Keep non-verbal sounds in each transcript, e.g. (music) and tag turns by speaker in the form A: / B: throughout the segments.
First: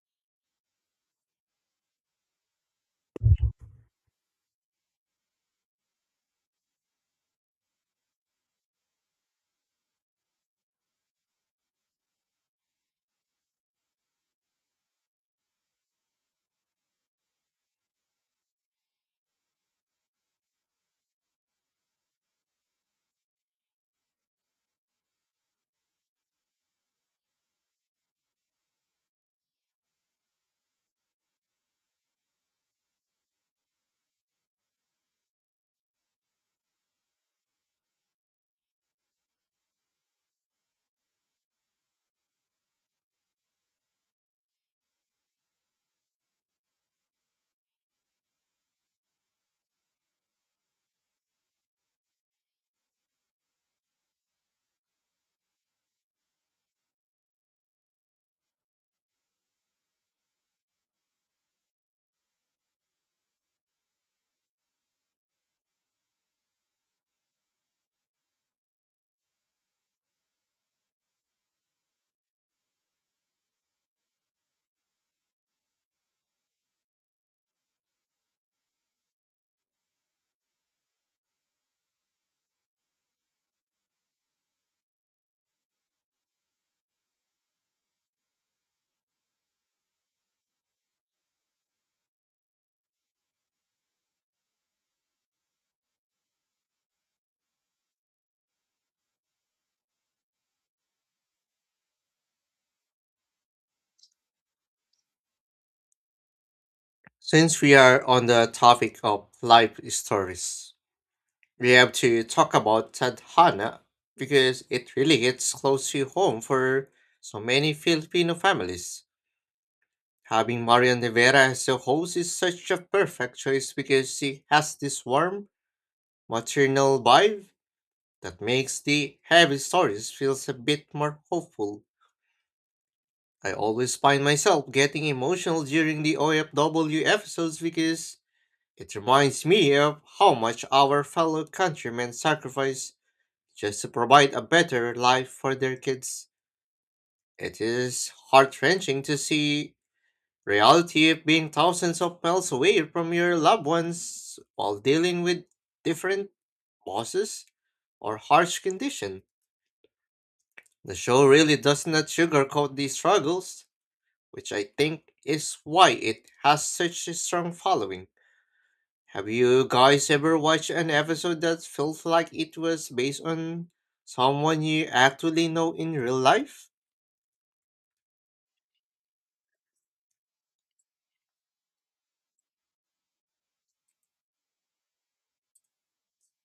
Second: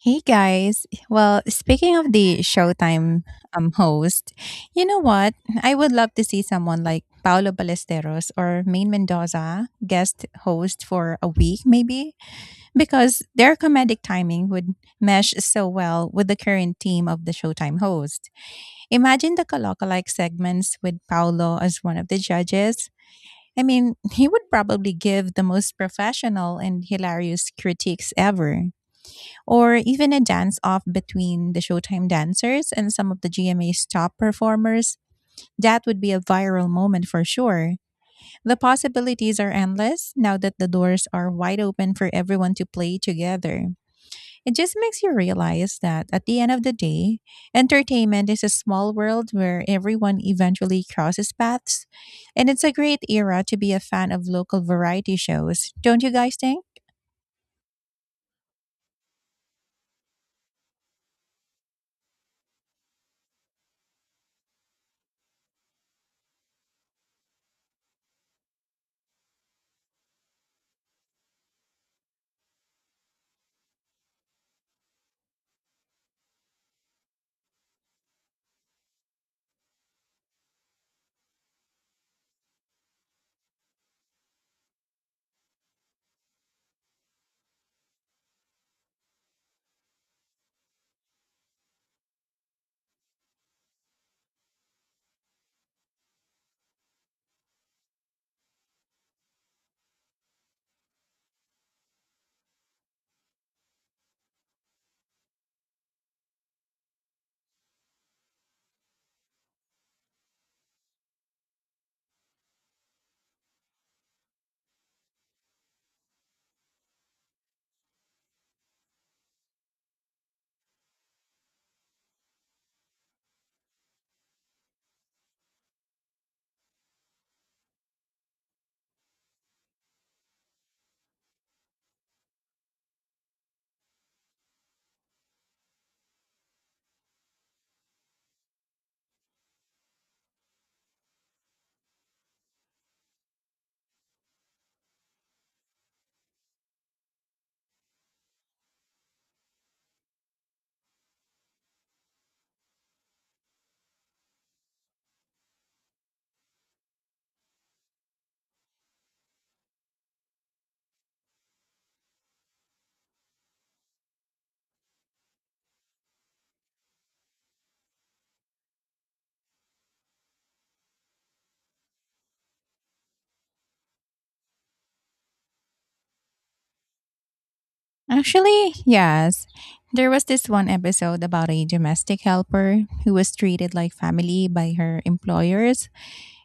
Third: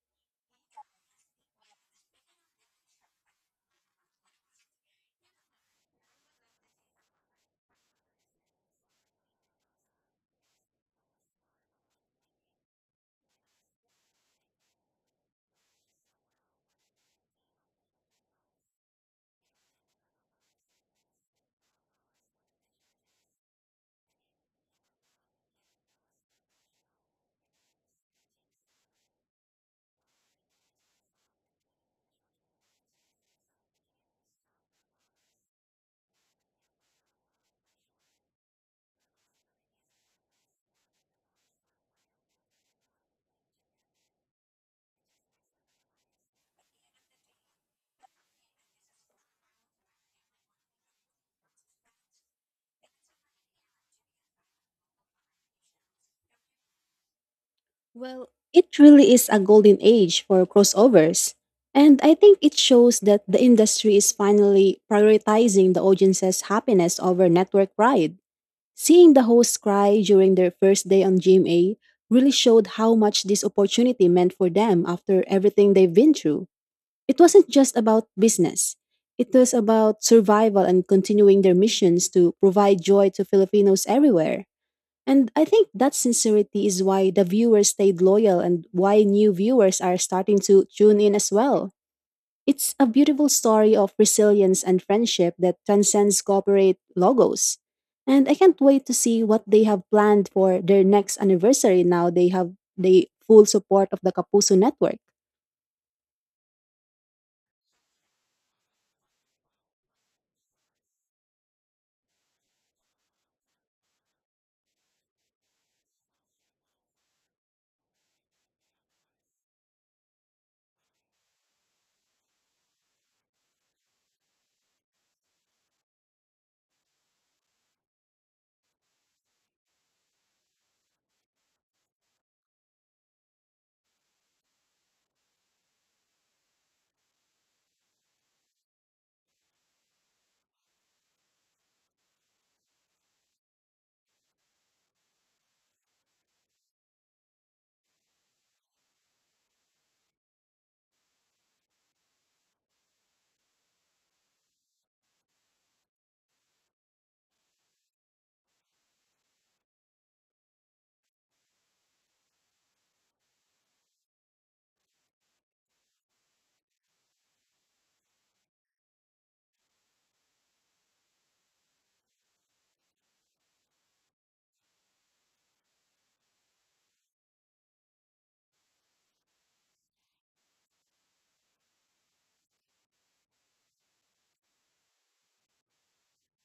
A: Hey guys.
B: Thanks.
A: Well, speaking of the Showtime host, you know what? I would love to see someone like Paolo Ballesteros or Maine Mendoza guest host for a week maybe, because their comedic timing would mesh so well with the current team of the Showtime host. Imagine the Kalokalike segments with Paolo as one of the judges. I mean, (laughs) he would probably give the most professional and hilarious critiques ever, or even a dance off between the Showtime dancers and some of the GMA's top performers. That would be a viral moment for sure. The
B: That's
A: possibilities are endless now that the doors are wide open for everyone to play together. It just makes you realize that at the end of the day, entertainment is a small world where everyone eventually crosses paths, and it's a great era to be a fan of local variety shows, don't you guys think?
B: Well, it really is a golden age for crossovers. And I think it shows that the industry is finally prioritizing the audience's happiness over network pride. Seeing the hosts cry during their first day on GMA really showed how much this opportunity meant for them after everything they've been through. It wasn't just about business, it was about survival and continuing their missions to provide joy to Filipinos everywhere. And I think that sincerity is why the viewers stayed loyal and why new viewers are starting to tune in as well. It's a beautiful story of resilience and friendship that transcends corporate logos. And I can't wait to see what they have planned for their next anniversary now they have the full support of the Kapuso network.
C: Since we are on the topic of life stories, we have to talk about Tadhana because it really hits close to home for so many Filipino families. Having Marian Rivera as the host is such a perfect choice because she has this warm, maternal vibe that makes the heavy stories feels a bit more hopeful. I always find myself getting emotional during the OFW episodes because it reminds me of how much our fellow countrymen sacrifice just to provide a better life for their kids. It is heart wrenching to see reality of being thousands of miles away from your loved ones while dealing with different bosses or harsh condition. The show really does not sugarcoat these struggles, which I think is why it has such a strong following. Have you guys ever watched an episode that felt like it was based on someone you actually know in real life?
A: Actually, yes. There was this one episode about a domestic helper who was treated like family by her employers.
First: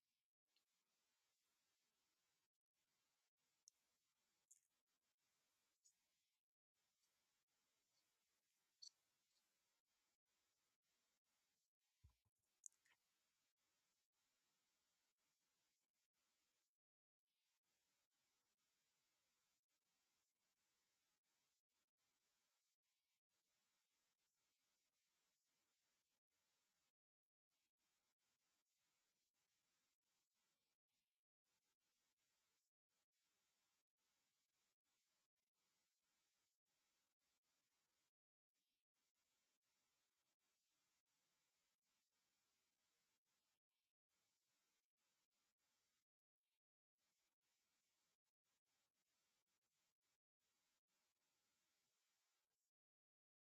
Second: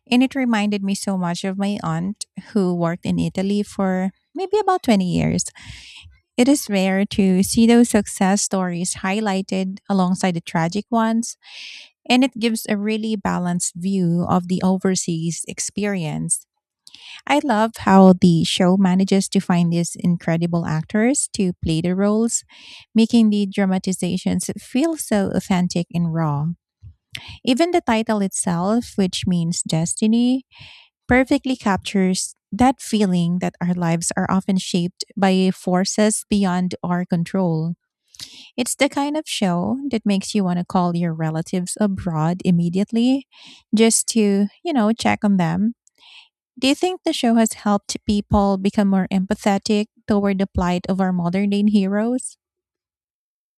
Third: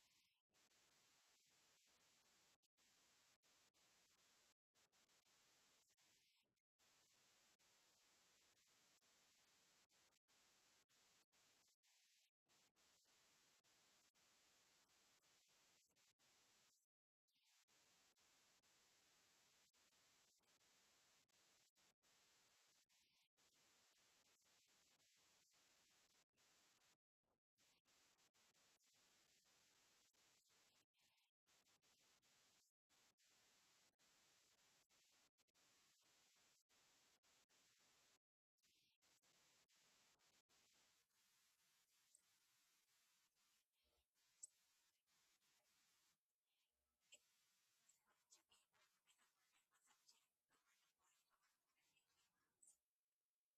A: And it reminded me so much of my aunt who worked in Italy for maybe about 20 years. It is rare to see those success stories highlighted alongside the tragic ones. And it gives a really balanced view of the overseas experience. I love how the show manages to find these incredible actors to play the roles, making the dramatizations feel so authentic and raw. Even the title itself, which means destiny, perfectly captures that feeling that our lives are often shaped by forces beyond our control. It's the kind of show that makes you want to call your relatives abroad immediately, just to, you know, check on them. Do you think the show has helped people become more empathetic toward the plight of our modern day heroes?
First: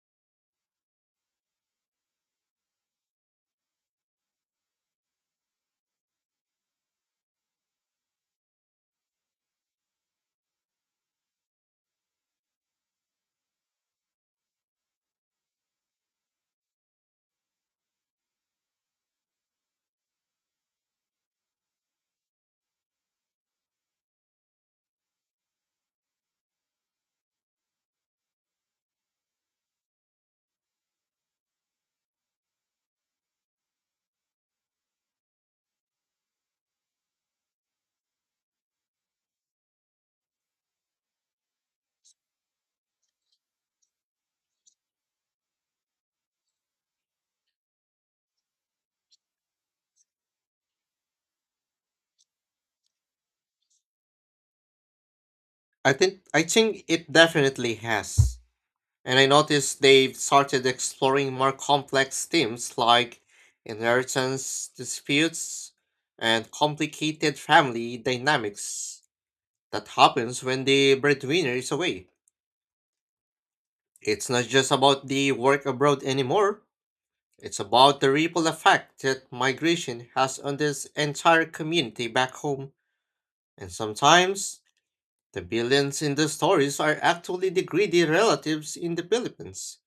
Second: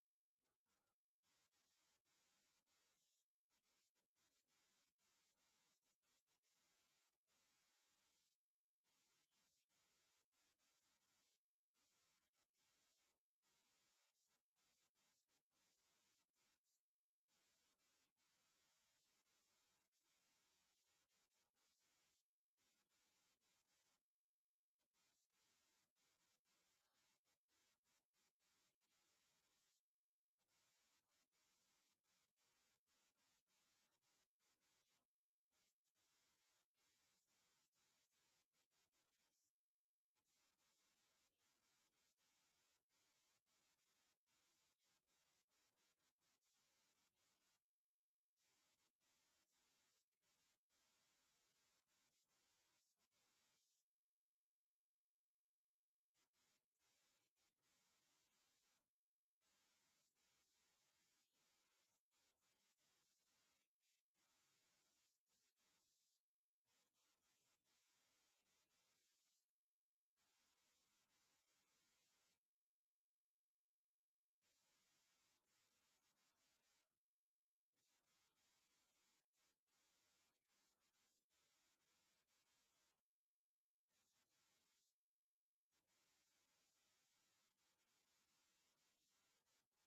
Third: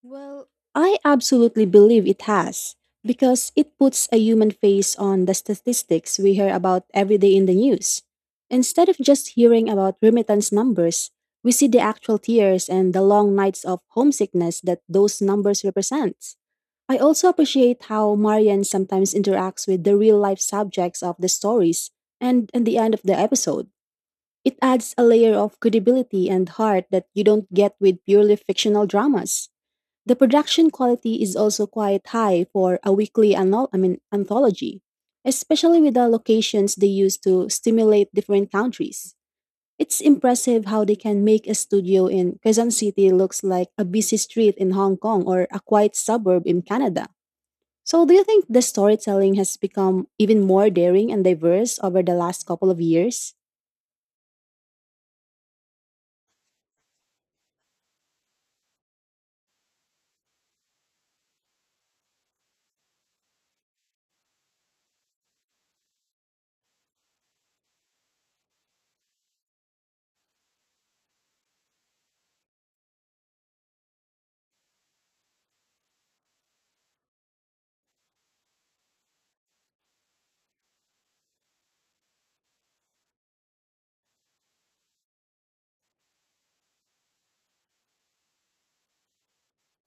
B: Well, I absolutely believe it has, because it puts a human face on the statistics we hear about every day in the news. Instead of just hearing about remittance numbers, we see the actual tears and the long nights of homesickness that those numbers represent. I also appreciate how Marian sometimes interacts with the real life subjects of the stories and at the end of the episode. It adds a layer of credibility and heart that you don't get with purely fictional dramas. The production quality is also quite high for a weekly anthology, especially with the locations they use to stimulate different countries. It's impressive how they can make a studio in Quezon City looks like a busy street in Hong Kong or a quiet suburb in Canada. So, do you think the storytelling has become even more daring and diverse over the last couple of years?
C: I think it definitely has. And I noticed they've started exploring more complex themes like inheritance disputes and complicated family dynamics that happens when the breadwinner is away. It's not just about the work abroad anymore. It's about the ripple effect that migration has on this entire community back home. And sometimes, the villains in the stories are actually the greedy relatives in the Philippines,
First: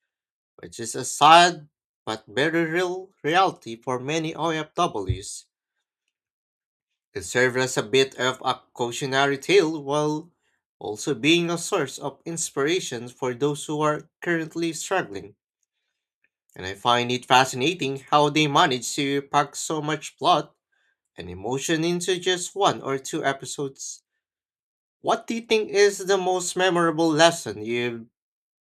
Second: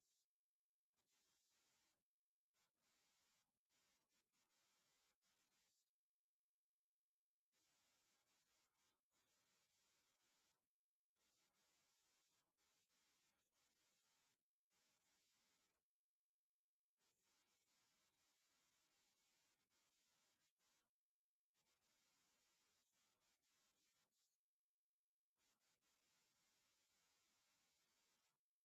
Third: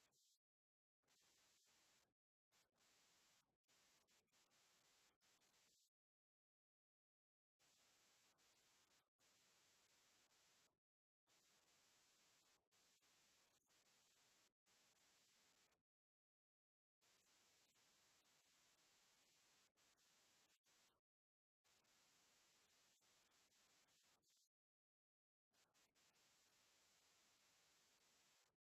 C: which is a sad but very real reality for many OFWs. It serves as a bit of a cautionary tale while also being a source of inspiration for those who are currently struggling. And I find it fascinating how they manage to pack so much plot an emotion into just one or two episodes. What do you think is the most memorable lesson you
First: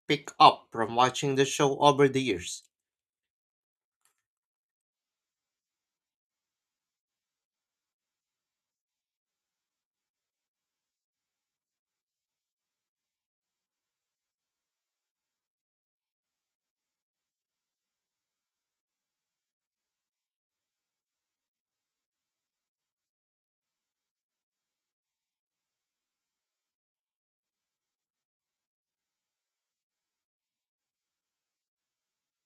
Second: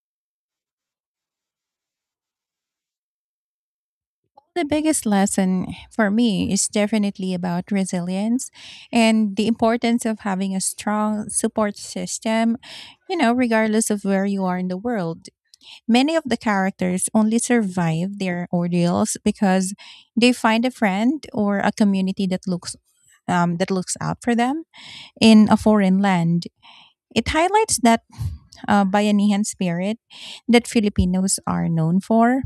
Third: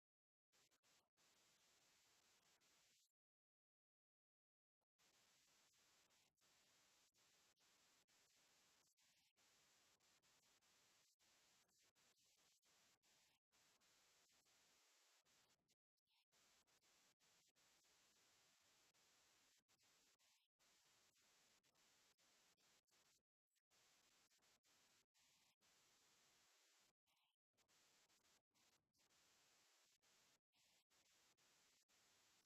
C: pick up from watching the show over the years?
A: The biggest lesson for me is definitely about resilience and the importance of having a strong support system, you know, regardless of where you are in the world. Many of the characters only survive their ordeals because they find a friend or a community that looks out for them in a foreign land. It highlights that Bayanihan spirit that Filipinos are known for,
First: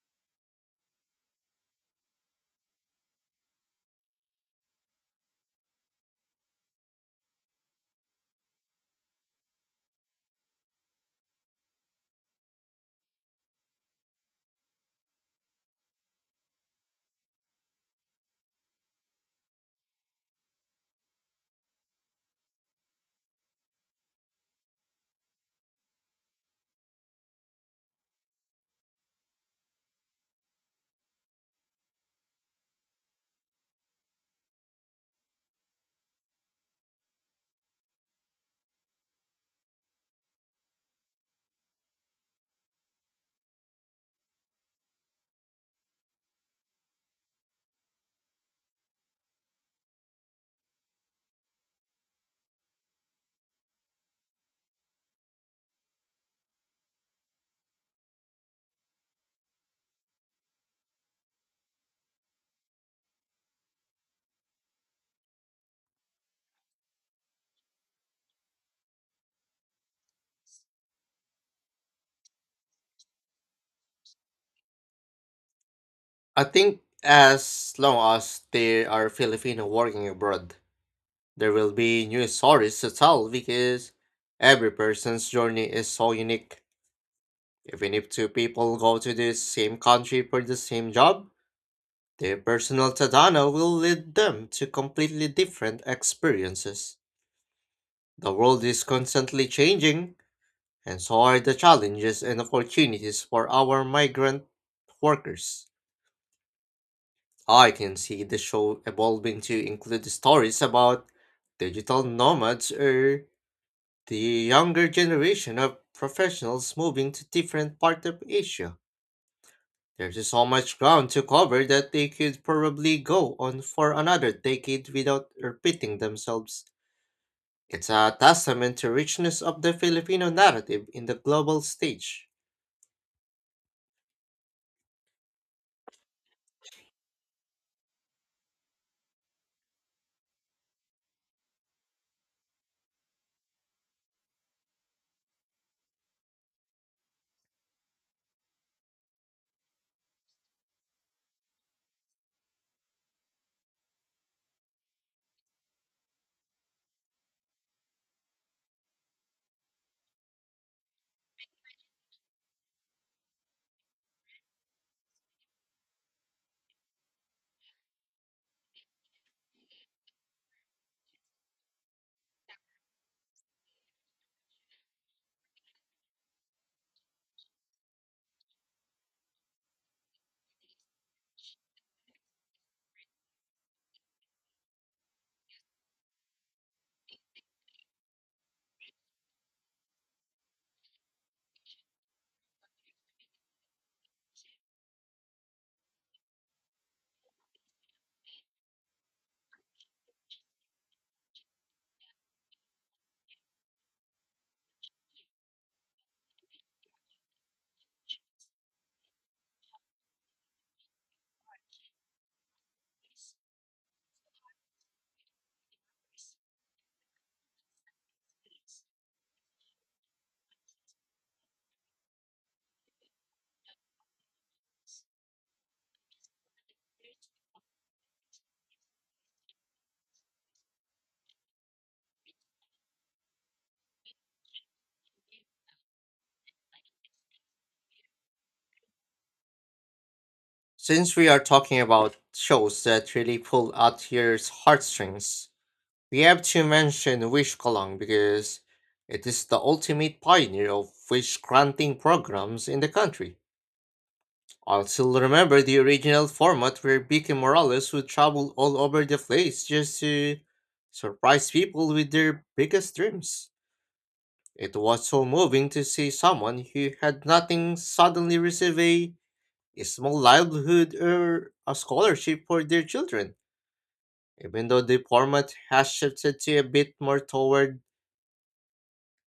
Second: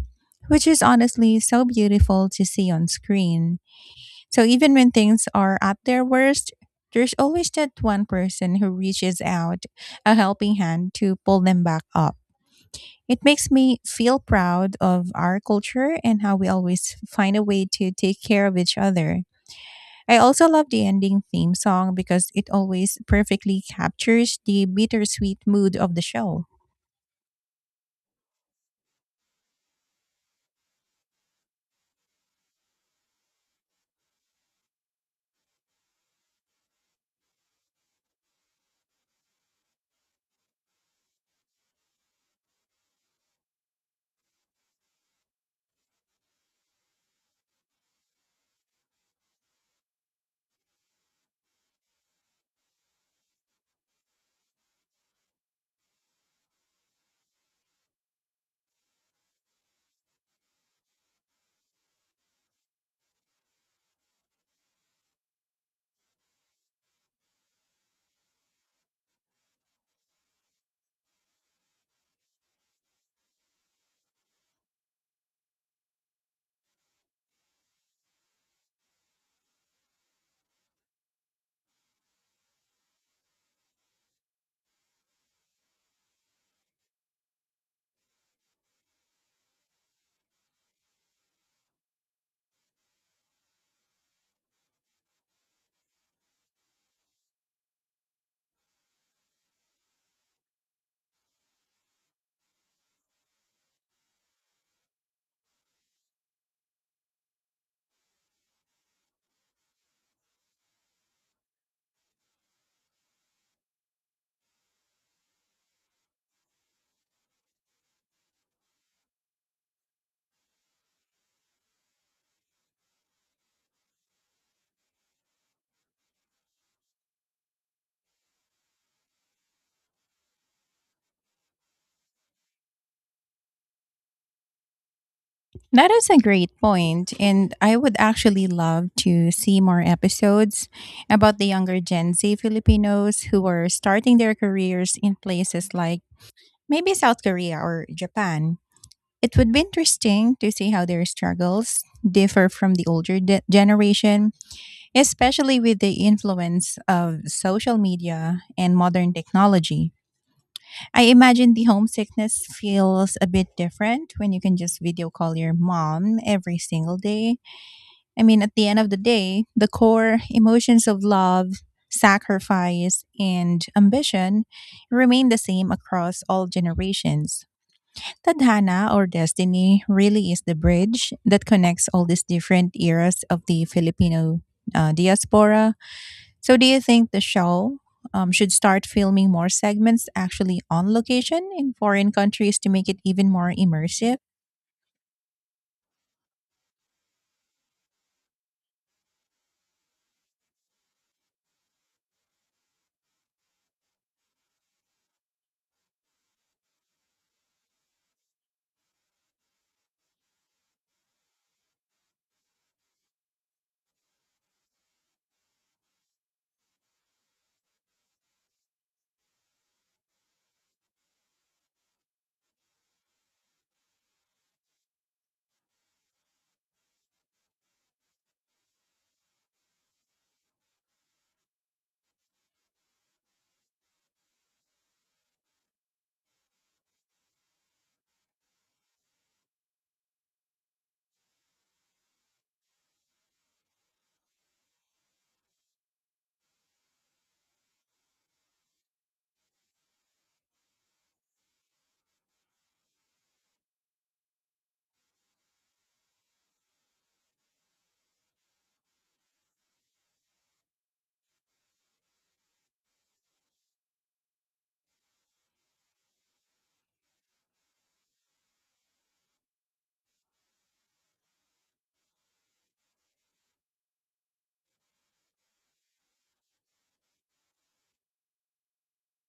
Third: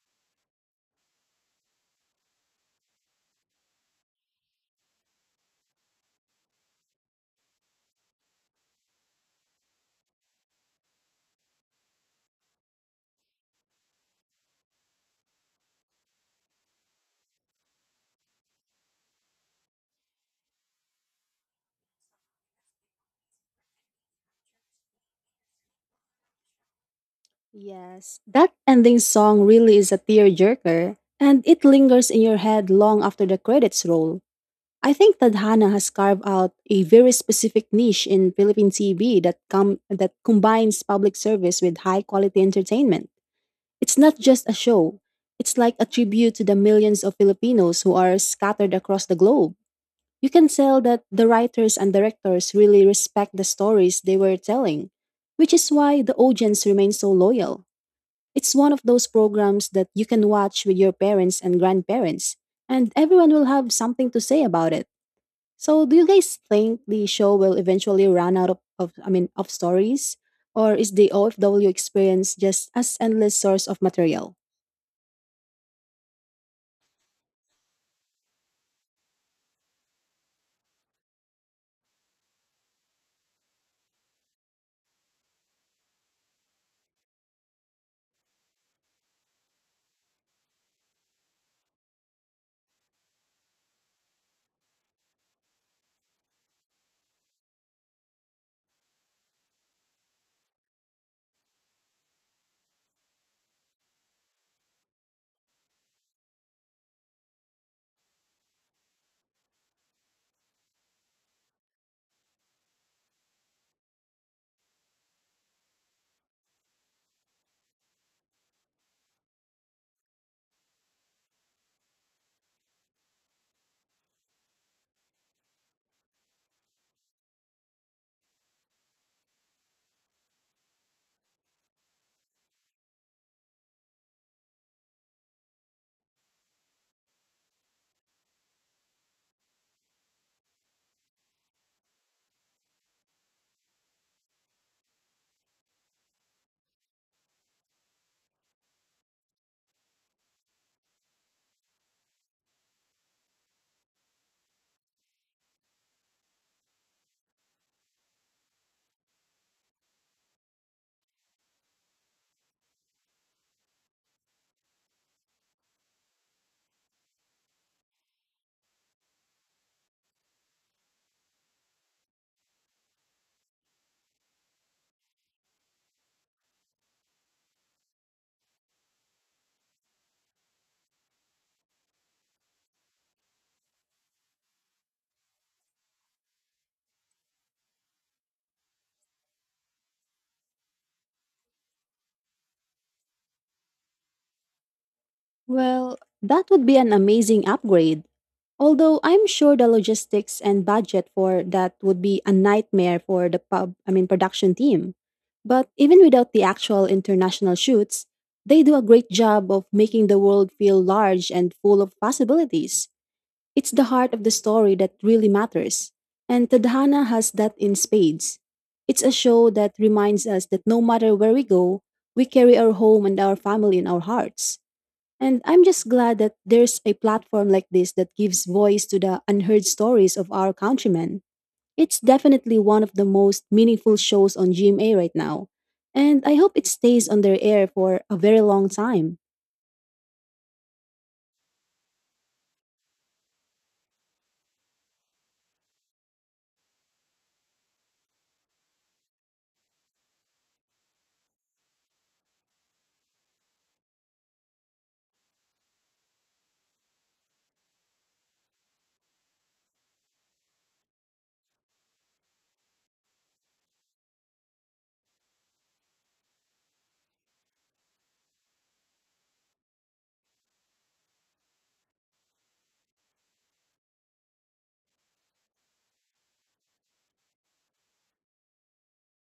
A: which is honestly so beautiful to see on screen. So even when things are at their worst, there's always that one person who reaches out a helping hand to pull them back up. It makes me feel proud of our culture and how we always find a way to take care of each other. I also love the ending theme song because it always perfectly captures the bittersweet mood of the show.
B: Yes, that ending song really is a tearjerker, and it lingers in your head long after the credits roll. I think that Tadhana has carved out a very specific niche in Philippine TV that combines public service with high quality entertainment. It's not just a show. It's like a tribute to the millions of Filipinos who are scattered across the globe. You can tell that the writers and directors really respect the stories they were telling, which is why the audience remains so loyal. It's one of those programs that you can watch with your parents and grandparents, and everyone will have something to say about it. So, do you guys think the show will eventually run out of stories, or is the OFW experience just as endless source of material?
C: I think as long as there are Filipino working abroad, there will be new stories to tell because every person's journey is so unique. Even if two people go to the same country for the same job, their personal tadano will lead them to completely different experiences. The world is constantly changing, and so are the challenges and opportunities for our migrant workers. I can see the show evolving to include stories about digital nomads or the younger generation of professionals moving to different parts of Asia. There's so much ground to cover that they could probably go on for another decade without repeating themselves. It's a testament to richness of the Filipino narrative in the global stage.
A: That is a great point, and I would actually love to see more episodes about the younger Gen Z Filipinos who are starting their careers in places like maybe South Korea or Japan. It would be interesting to see how their struggles differ from the older generation, especially with the influence of social media and modern technology. I imagine the homesickness feels a bit different when you can just video call your mom every single day. I mean, at the end of the day, the core emotions of love, sacrifice, and ambition remain the same across all generations. Tadhana, or destiny, really is the bridge that connects all these different eras of the Filipino diaspora. So, do you think the show should start filming more segments actually on location in foreign countries to make it even more immersive?
B: Well, that would be an amazing upgrade. Although I'm sure the logistics and budget for that would be a nightmare for the production team. But even without the actual international shoots, they do a great job of making the world feel large and full of possibilities. It's the heart of the story that really matters, and Tadhana has that in spades. It's a show that reminds us that no matter where we go, we carry our home and our family in our hearts. And I'm just glad that there's a platform like this that gives voice to the unheard stories of our countrymen. It's definitely one of the most meaningful shows on GMA right now, and I hope it stays on their air for a very long time.
C: Since we are talking about shows that really pull at your heartstrings, we have to mention Wish Kolong because it is the ultimate pioneer of wish granting programs in the country. I'll still remember the original format where Vicky Morales would travel all over the place just to surprise people with their biggest dreams. It was so moving to see someone who had nothing suddenly receive a small livelihood or a scholarship for their children. Even though the format has shifted to a bit more toward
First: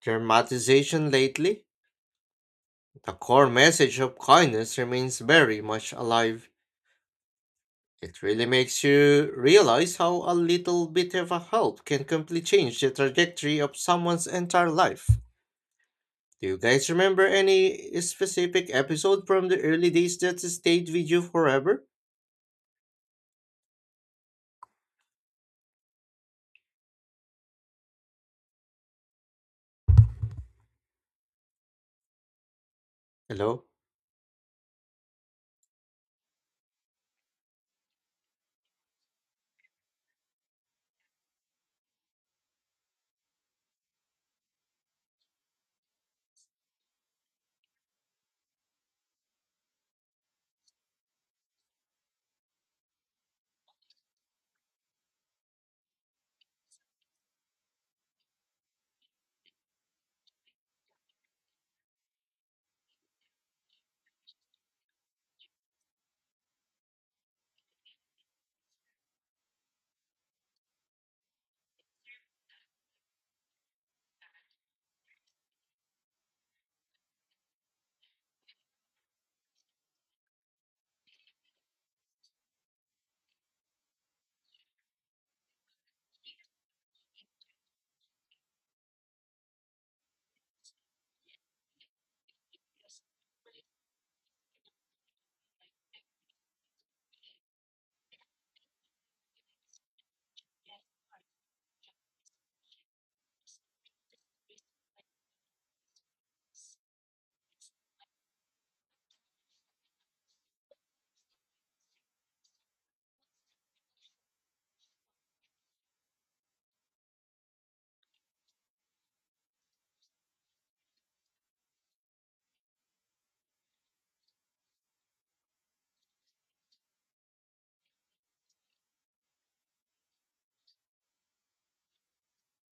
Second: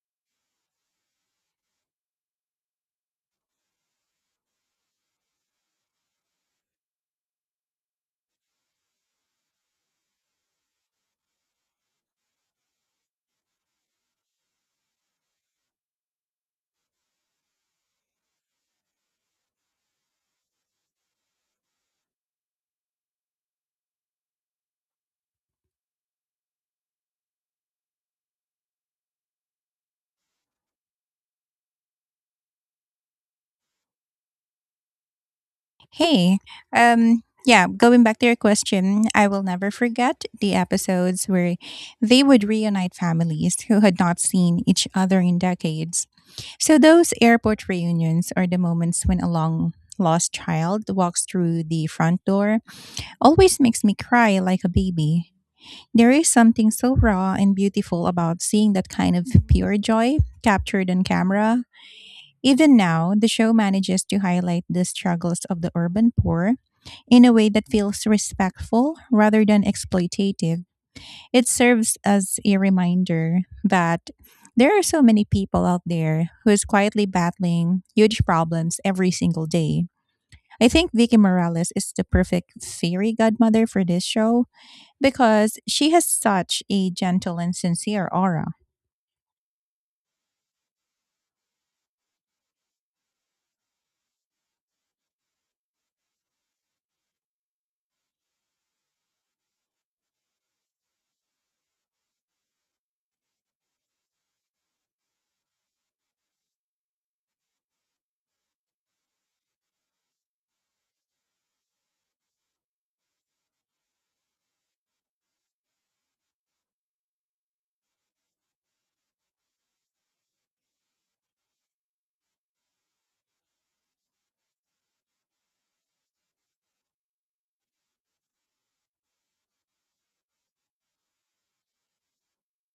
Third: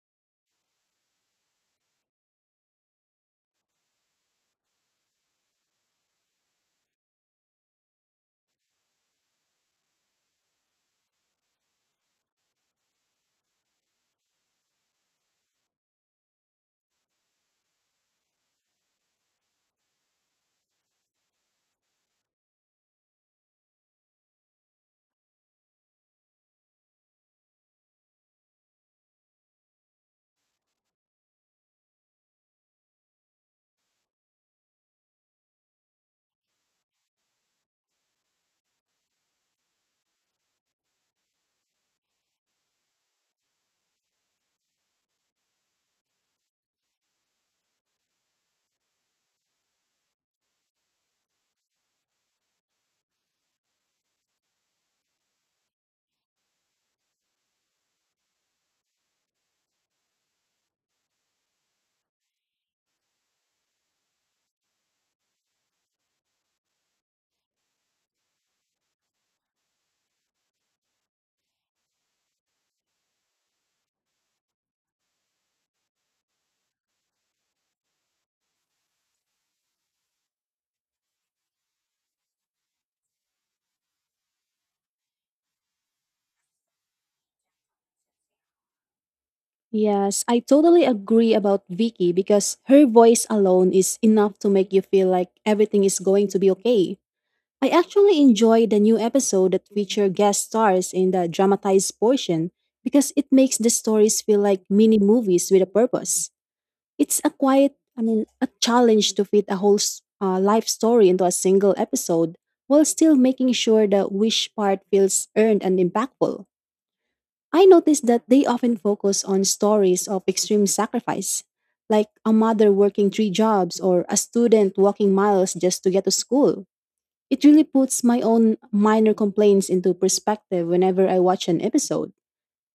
C: dramatization lately, the core message of kindness remains very much alive. It really makes you realize how a little bit of a help can completely change the trajectory of someone's entire life. Do you guys remember any specific episode from the early days that stayed with you forever? Hello?
A: Hey, yeah, going back to your question, I will never forget the episodes where they would reunite families who had not seen each other in decades. So, those airport reunions, are the moments when a long lost child walks through the front door, always makes me cry like a baby. There is something so raw and beautiful about seeing that kind of pure joy captured on camera. Even now, the show manages to highlight the struggles of the urban poor in a way that feels respectful rather than exploitative. It serves as a reminder that there are so many people out there who is quietly battling huge problems every single day. I think Vicky Morales is the perfect fairy godmother for this show because she has such a gentle and sincere aura.
B: Yes, I totally agree about Vicky because her voice alone is enough to make you feel like everything is going to be okay. I actually enjoy the new episode that feature guest stars in the dramatized portion because it makes the stories feel like mini movies with a purpose. It's a a challenge to fit a whole life story into a single episode while still making sure the wish part feels earned and impactful. I noticed that they often focus on stories of extreme sacrifice, like a mother working three jobs or a student walking miles just to get to school. It really puts my own minor complaints into perspective whenever I watch an episode.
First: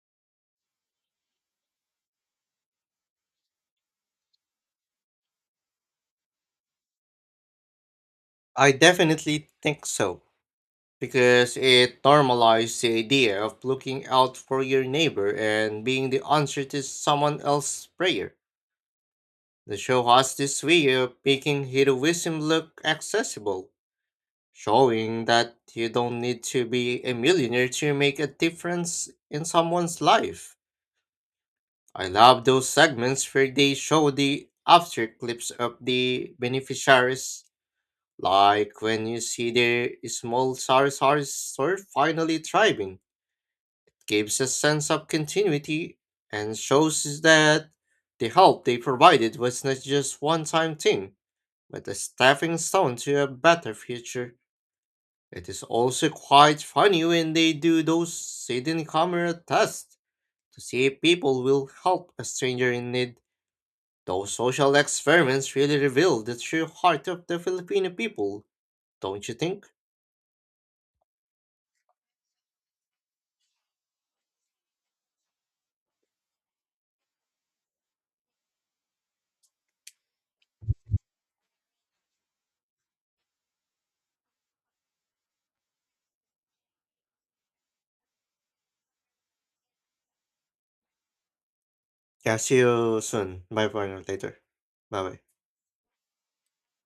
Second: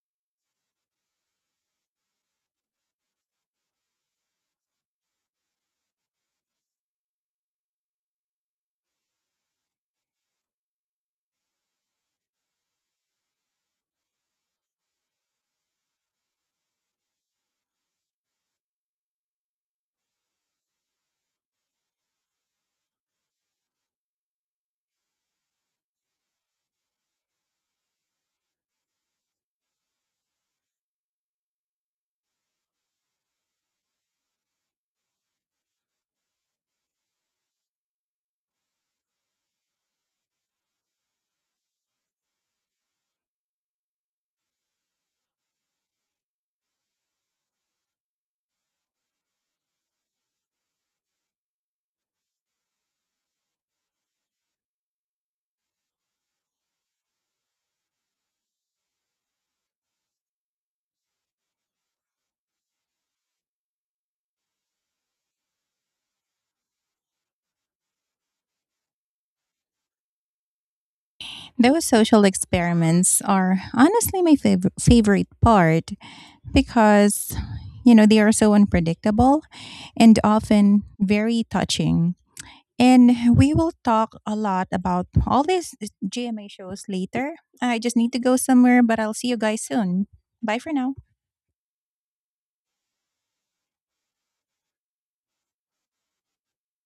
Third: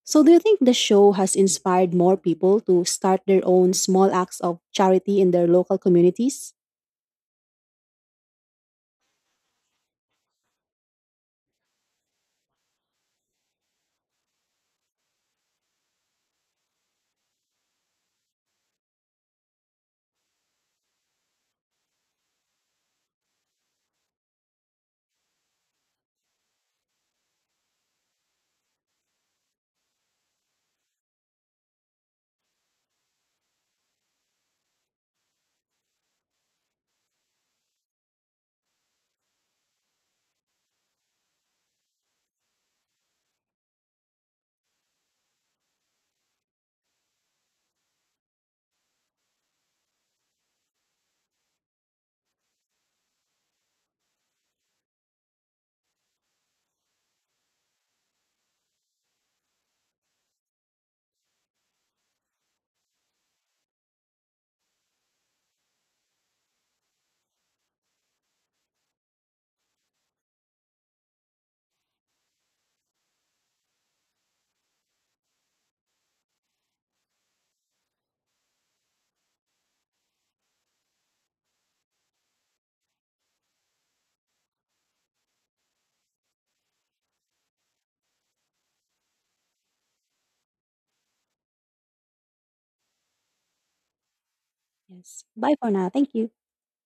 B: So, do you think the show has inspired more people to start their own small acts of charity in their local communities?
C: I definitely think so, because it normalized the idea of looking out for your neighbor and being the answer to someone else's prayer. The show has this way of making heroism look accessible, showing that you don't need to be a millionaire to make a difference in someone's life. I love those segments where they show the after clips of the beneficiaries, like when you see their small Sarasari store finally thriving. Gives a sense of continuity and shows us that the help they provided was not just one time thing, but a stepping stone to a better future. It is also quite funny when they do those hidden camera tests to see if people will help a stranger in need. Those social experiments really reveal the true heart of the Filipino people, don't you think?
A: Those social experiments are honestly my favorite part because, you know, they are so unpredictable and often very touching. And we will talk a lot about all these GMA shows later. I just need to go somewhere, but I'll see you guys soon. Bye for now.
C: Catch you soon. Bye for now later. Bye bye.
B: Yes. Bye for now. Thank you.